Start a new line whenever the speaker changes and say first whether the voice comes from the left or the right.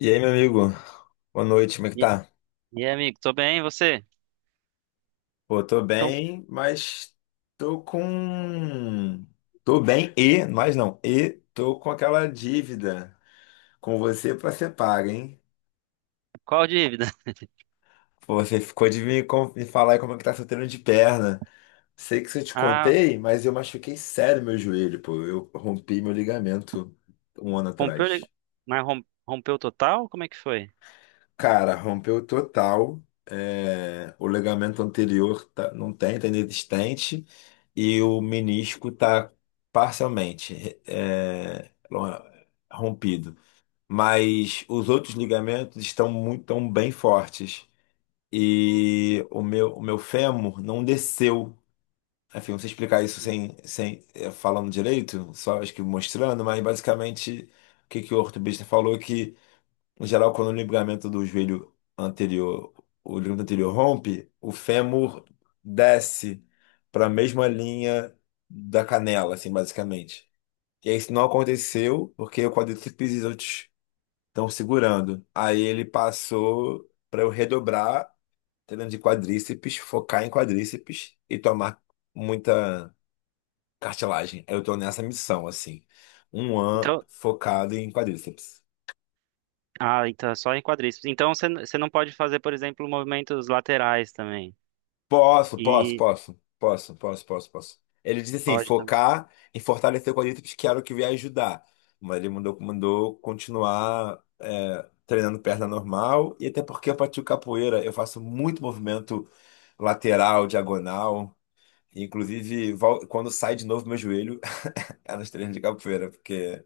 left: E aí, meu amigo? Boa noite, como é que
right: E,
left: tá?
right: e aí, amigo, tô bem, e você?
left: Pô, tô
right: Então,
left: bem, mas tô com. Tô bem e, mas não, e tô com aquela dívida com você pra ser paga, hein?
right: qual dívida?
left: Pô, você ficou de me falar aí como é que tá seu treino de perna. Sei que se eu te
right: Ah,
left: contei, mas eu machuquei sério meu joelho, pô. Eu rompi meu ligamento um ano
right: rompeu,
left: atrás.
right: mas rom- rompeu total? Como é que foi?
left: Cara, rompeu total. É, o ligamento anterior não tem, tá inexistente. E o menisco tá parcialmente é, rompido. Mas os outros ligamentos tão bem fortes. E o meu fêmur não desceu. Enfim, não sei explicar isso sem falando direito, só acho que mostrando, mas basicamente o que o ortopedista falou é que. Em geral, quando o ligamento do joelho anterior, o ligamento anterior rompe, o fêmur desce para a mesma linha da canela, assim, basicamente. E aí isso não aconteceu porque o quadríceps e os outros estão segurando. Aí ele passou para eu redobrar, treino de quadríceps, focar em quadríceps e tomar muita cartilagem. Eu tô nessa missão, assim. Um ano
right: Então,
left: focado em quadríceps.
right: então é só em quadríceps. Então você não pode fazer, por exemplo, movimentos laterais também.
left: Posso, posso,
right: E
left: posso, posso, posso, posso, posso. Ele disse assim,
right: pode também.
left: focar em fortalecer quadríceps, que era o que eu ia ajudar. Mas ele mandou continuar treinando perna normal, e até porque eu pratico capoeira, eu faço muito movimento lateral, diagonal. Inclusive, quando sai de novo meu joelho, é nos treinos de capoeira, porque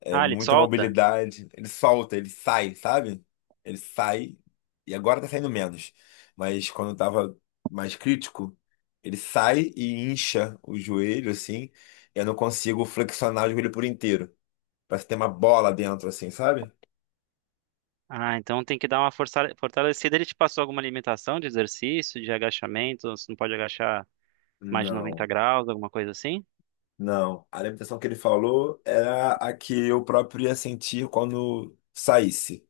left: é
right: Ah, ele
left: muita
right: solta?
left: mobilidade. Ele solta, ele sai, sabe? Ele sai, e agora tá saindo menos. Mas quando tava mais crítico, ele sai e incha o joelho, assim. Eu não consigo flexionar o joelho por inteiro. Parece ter uma bola dentro, assim, sabe?
right: Ah, então tem que dar uma fortalecida. Ele te passou alguma limitação de exercício, de agachamento? Você não pode agachar mais de 90
left: Não,
right: graus, alguma coisa assim?
left: não. A alimentação que ele falou era a que eu próprio ia sentir quando saísse.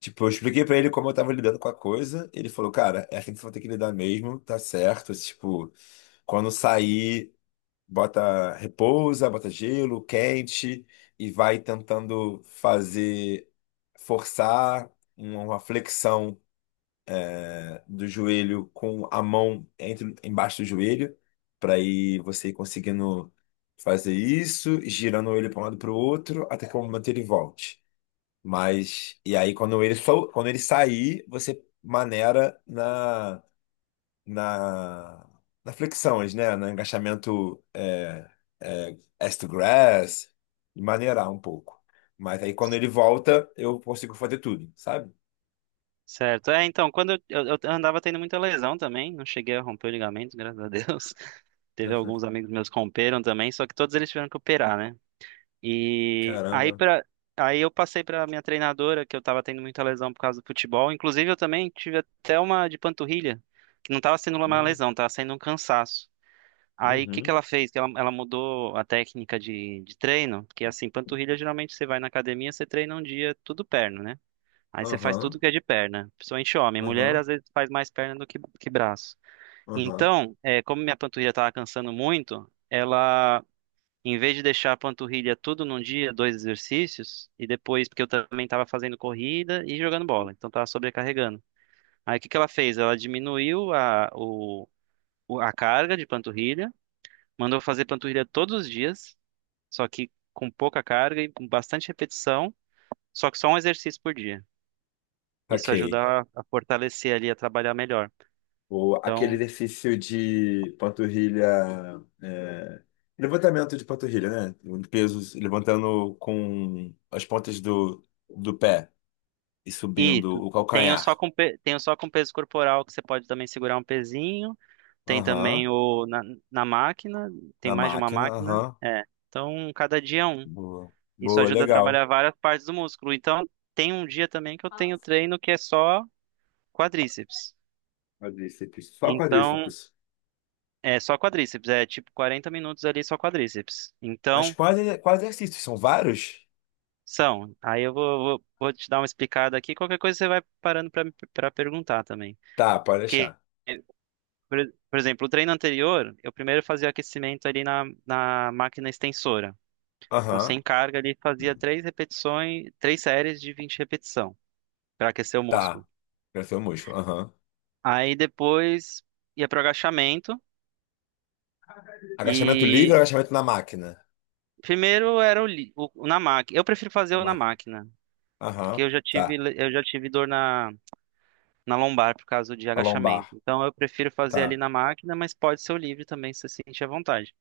left: Tipo, eu expliquei pra ele como eu tava lidando com a coisa. Ele falou, cara, é assim que você vai ter que lidar mesmo, tá certo. Tipo, quando sair, bota repousa, bota gelo, quente, e vai tentando fazer, forçar uma flexão, né, do joelho com a mão entre, embaixo do joelho, pra ir você ir conseguindo fazer isso, girando ele pra um lado pro outro, até que o momento ele volte. Mas, e aí quando ele, quando ele sair, você maneira na, na flexões, né? No agachamento é ass to grass, e maneirar um pouco. Mas aí quando ele volta, eu consigo fazer tudo, sabe?
right: Certo. É, então, quando eu andava tendo muita lesão também, não cheguei a romper o ligamento, graças a Deus. Teve alguns amigos meus que romperam também, só que todos eles tiveram que operar, né? E aí
left: Caramba.
right: para aí eu passei para minha treinadora que eu tava tendo muita lesão por causa do futebol. Inclusive eu também tive até uma de panturrilha, que não tava sendo uma
left: Hum.
right: lesão, tava sendo um cansaço. Aí o que que
left: Uhum.
right: ela fez? Ela mudou a técnica de treino, porque assim, panturrilha geralmente você vai na academia, você treina um dia tudo perna, né? Aí você faz tudo
left: Aham,
right: que é de perna, principalmente homem. Mulher
left: aham,
right: às vezes faz mais perna do que braço.
left: aham.
right: Então, é, como minha panturrilha estava cansando muito, ela, em vez de deixar a panturrilha tudo num dia, dois exercícios, e depois, porque eu também estava fazendo corrida e jogando bola, então estava sobrecarregando. Aí o que que ela fez? Ela diminuiu a carga de panturrilha, mandou fazer panturrilha todos os dias, só que com pouca carga e com bastante repetição, só que só um exercício por dia. Isso
left: Ok.
right: ajuda a fortalecer ali, a trabalhar melhor.
left: Ou aquele
right: Então,
left: exercício de panturrilha, é, levantamento de panturrilha, né? Pesos levantando com as pontas do pé e
right: e
left: subindo
right: tu-
left: o
right: tem o
left: calcanhar.
right: só tem o só com peso corporal, que você pode também segurar um pezinho. Tem também
left: Aham,
right: na máquina, tem
left: na
right: mais de uma
left: máquina,
right: máquina.
left: aham.
right: É. Então, cada dia é um.
left: Boa,
right: Isso
left: boa,
right: ajuda a
left: legal.
right: trabalhar várias partes do músculo. Então, tem um dia também que eu tenho treino que é só quadríceps.
left: Quadríceps, só
right: Então,
left: quadríceps.
right: é só quadríceps. É tipo 40 minutos ali só quadríceps.
left: Mas
right: Então,
left: quais exercícios? São vários?
right: são. Aí eu vou te dar uma explicada aqui. Qualquer coisa você vai parando para perguntar também.
left: Tá, pode
right: Porque,
left: deixar.
right: por, por exemplo, o treino anterior, eu primeiro fazia aquecimento ali na, na máquina extensora. Então,
left: Aham,
right: sem carga ali, fazia três repetições, três séries de 20 repetição para aquecer o
left: tá.
right: músculo.
left: Crescer o músculo, aham.
right: Aí depois ia para o agachamento
left: Agachamento livre ou
right: e
left: agachamento na máquina?
right: primeiro era o na máquina. Eu prefiro fazer
left: Na
right: o na
left: máquina.
right: máquina, porque
left: Aham,
right: eu já
left: tá.
right: tive dor na lombar por causa de
left: A lombar.
right: agachamento. Então eu prefiro fazer ali
left: Tá,
right: na máquina, mas pode ser o livre também, se você sentir à vontade.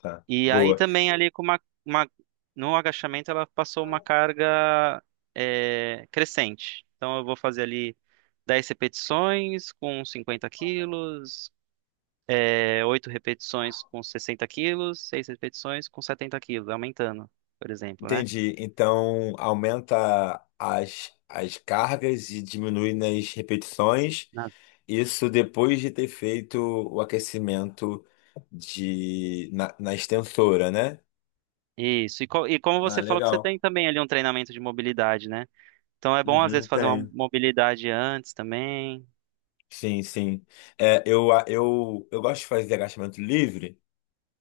left: tá.
right: E aí
left: Boa.
right: também ali com uma- no agachamento ela passou uma carga é, crescente. Então eu vou fazer ali 10 repetições com 50 quilos, é, 8 repetições com 60 quilos, 6 repetições com 70 quilos, aumentando, por exemplo, né?
left: Entendi. Então, aumenta as cargas e diminui nas repetições.
right: Na-
left: Isso depois de ter feito o aquecimento na extensora, né?
right: Isso. E como
left: Ah,
right: você falou que você
left: legal.
right: tem também ali um treinamento de mobilidade, né? Então é bom às vezes
left: Uhum,
right: fazer uma
left: tem.
right: mobilidade antes também.
left: Sim, sim. É, eu gosto de fazer agachamento livre.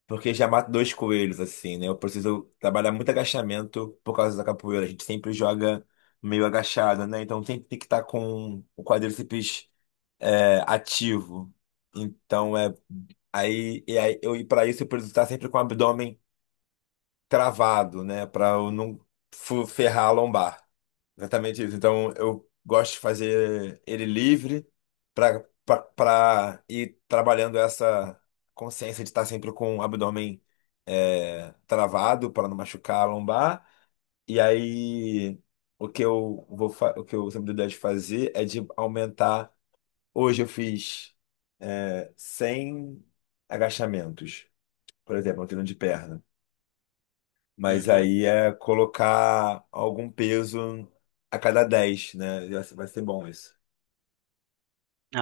left: Porque já mato dois coelhos, assim, né? Eu preciso trabalhar muito agachamento por causa da capoeira. A gente sempre joga meio agachado, né? Então sempre tem que estar com o quadríceps ativo. Então é. Aí, e aí eu, e para isso eu preciso estar sempre com o abdômen cravado, né? Para eu não ferrar a lombar. Exatamente isso. Então, eu gosto de fazer ele livre para para ir trabalhando essa consciência de estar sempre com o abdômen travado para não machucar a lombar. E aí, o que eu vou o que eu sempre dou ideia de fazer é de aumentar. Hoje eu fiz 100 agachamentos, por exemplo, um treino de perna. Mas
right: Uhum.
left: aí é colocar algum peso a cada 10, né? Vai ser bom isso.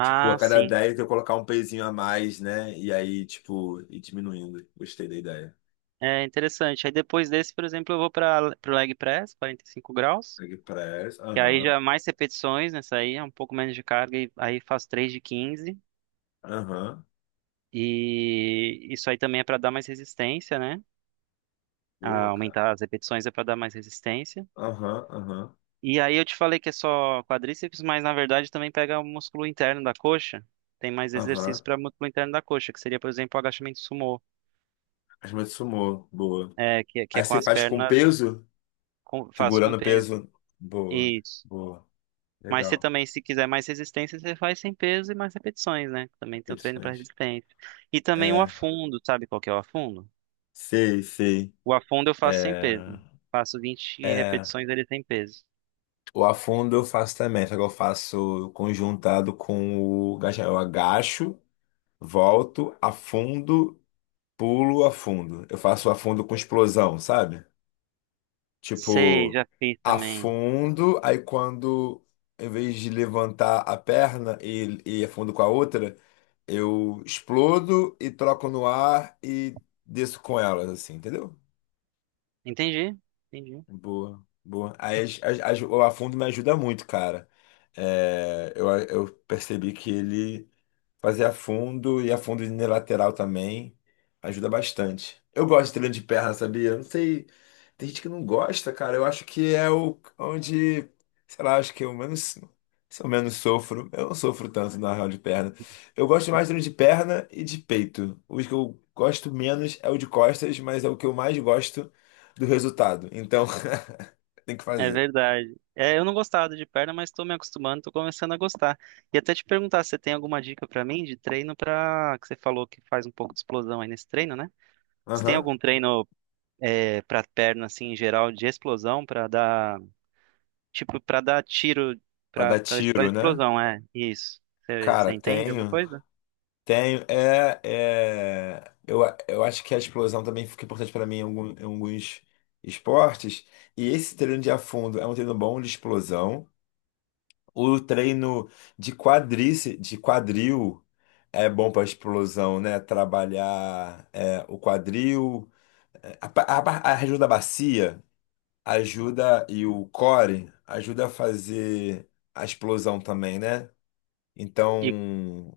left: Tipo, a cada
right: sim.
left: 10 eu colocar um pezinho a mais, né? E aí, tipo, ir diminuindo. Gostei da ideia.
right: É interessante. Aí depois desse, por exemplo, eu vou para o leg press, 45 graus,
left: Leg press,
right: que aí
left: aham,
right: já é mais repetições nessa aí, é um pouco menos de carga, e aí faço 3 de 15.
left: aham.
right: E isso aí também é para dar mais resistência, né? Ah,
left: Boa, cara.
right: aumentar as repetições é para dar mais resistência.
left: Aham, aham,
right: E aí eu te falei que é só quadríceps, mas na verdade também pega o músculo interno da coxa. Tem mais exercícios
left: aham.
right: para músculo interno da coxa, que seria, por exemplo, o agachamento sumô.
left: As mãos de sumô, boa.
right: É, que é
left: Aí
right: com
left: você
right: as
left: faz com
right: pernas,
left: peso,
right: faço com
left: segurando o
right: peso.
left: peso. Boa,
right: Isso.
left: boa.
right: Mas você
left: Legal.
right: também, se quiser mais resistência, você faz sem peso e mais repetições, né? Também tem o treino para
left: Repetições.
right: resistência. E também o
left: É,
right: afundo, sabe qual que é o afundo?
left: sei, sei.
right: O afundo eu faço sem
left: É,
right: peso. Faço 20
left: é.
right: repetições dele sem peso.
left: O afundo eu faço também, só que eu faço conjuntado com o agachamento. Eu agacho, volto, afundo, pulo, afundo. Eu faço afundo com explosão, sabe?
right: Sei,
left: Tipo,
right: já fiz também.
left: afundo, aí quando, em vez de levantar a perna e afundo com a outra, eu explodo e troco no ar e desço com elas, assim, entendeu?
right: Entendi, entendi.
left: Boa, boa. Aí o afundo me ajuda muito, cara. É, eu percebi que ele fazer afundo e afundo unilateral também ajuda bastante. Eu gosto de treino de perna, sabia? Eu não sei, tem gente que não gosta, cara. Eu acho que é o onde, sei lá, acho que eu menos, se eu menos sofro. Eu não sofro tanto na real de perna. Eu gosto mais de treino de perna e de peito. Os que eu gosto menos é o de costas, mas é o que eu mais gosto do resultado. Então, tem que
right: É
left: fazer.
right: verdade. É, eu não gostava de perna, mas estou me acostumando, estou começando a gostar. E até te perguntar se você tem alguma dica para mim de treino para que você falou que faz um pouco de explosão aí nesse treino, né? Você tem
left: Aham.
right: algum treino é, para perna assim em geral de explosão para dar tipo para dar tiro
left: Pra dar
right: para
left: tiro, né?
right: explosão é isso você
left: Cara,
right: entende alguma
left: tenho.
right: coisa
left: Tenho. Eu, eu acho que a explosão também fica importante para mim em em alguns esportes. E esse treino de afundo é um treino bom de explosão. O treino de quadril é bom para explosão, né? Trabalhar o quadril. É, A, pa- a, ba- a região da bacia ajuda e o core ajuda a fazer a explosão também, né?
right: e
left: Então,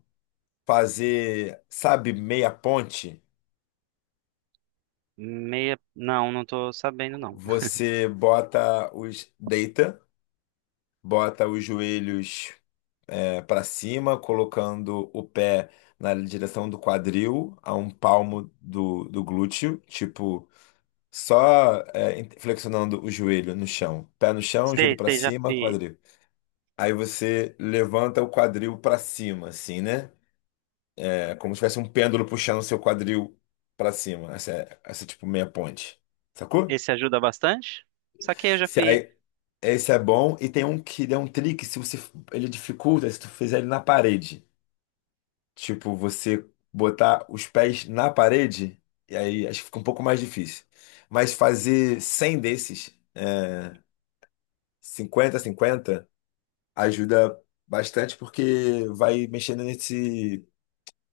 left: fazer, sabe, meia ponte,
right: meia não não tô sabendo não
left: você deita, bota os joelhos para cima, colocando o pé na direção do quadril, a um palmo do glúteo, tipo, flexionando o joelho no chão. Pé no chão, joelho
right: sei
left: para
right: sei já
left: cima,
right: fiz
left: quadril. Aí você levanta o quadril para cima, assim, né? É como se tivesse um pêndulo puxando o seu quadril pra cima. Essa é tipo meia ponte. Sacou?
right: esse ajuda bastante saquei eu já
left: Se
right: fiz
left: aí, esse é bom e tem um que é um trick, se você ele dificulta se tu fizer ele na parede. Tipo, você botar os pés na parede e aí acho que fica um pouco mais difícil. Mas fazer 100 desses, é, 50 50 ajuda bastante porque vai mexendo nesse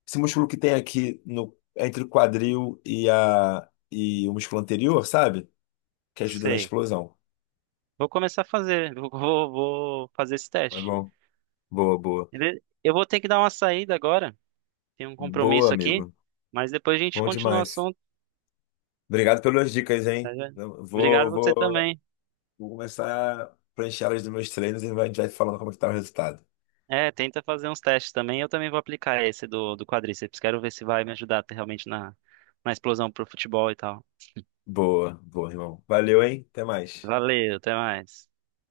left: esse músculo que tem aqui no, entre o quadril e o músculo anterior, sabe? Que ajuda na
right: sei
left: explosão.
right: vou começar a fazer vou fazer esse
left: Tá
right: teste.
left: bom? Boa, boa.
right: Beleza? Eu vou ter que dar uma saída agora, tem um
left: Boa,
right: compromisso aqui,
left: amigo.
right: mas depois a gente
left: Bom
right: continua o
left: demais.
right: assunto,
left: Obrigado pelas dicas,
right: tá?
left: hein?
right: Gente?
left: Eu
right: Obrigado você também.
left: Vou começar a preencher elas dos meus treinos e a gente vai falando como é que tá o resultado.
right: É, tenta fazer uns testes também. Eu também vou aplicar esse do quadríceps. Quero ver se vai me ajudar realmente na, na explosão pro futebol e tal.
left: Boa, boa, irmão. Valeu, hein? Até mais.
right: Valeu, até mais.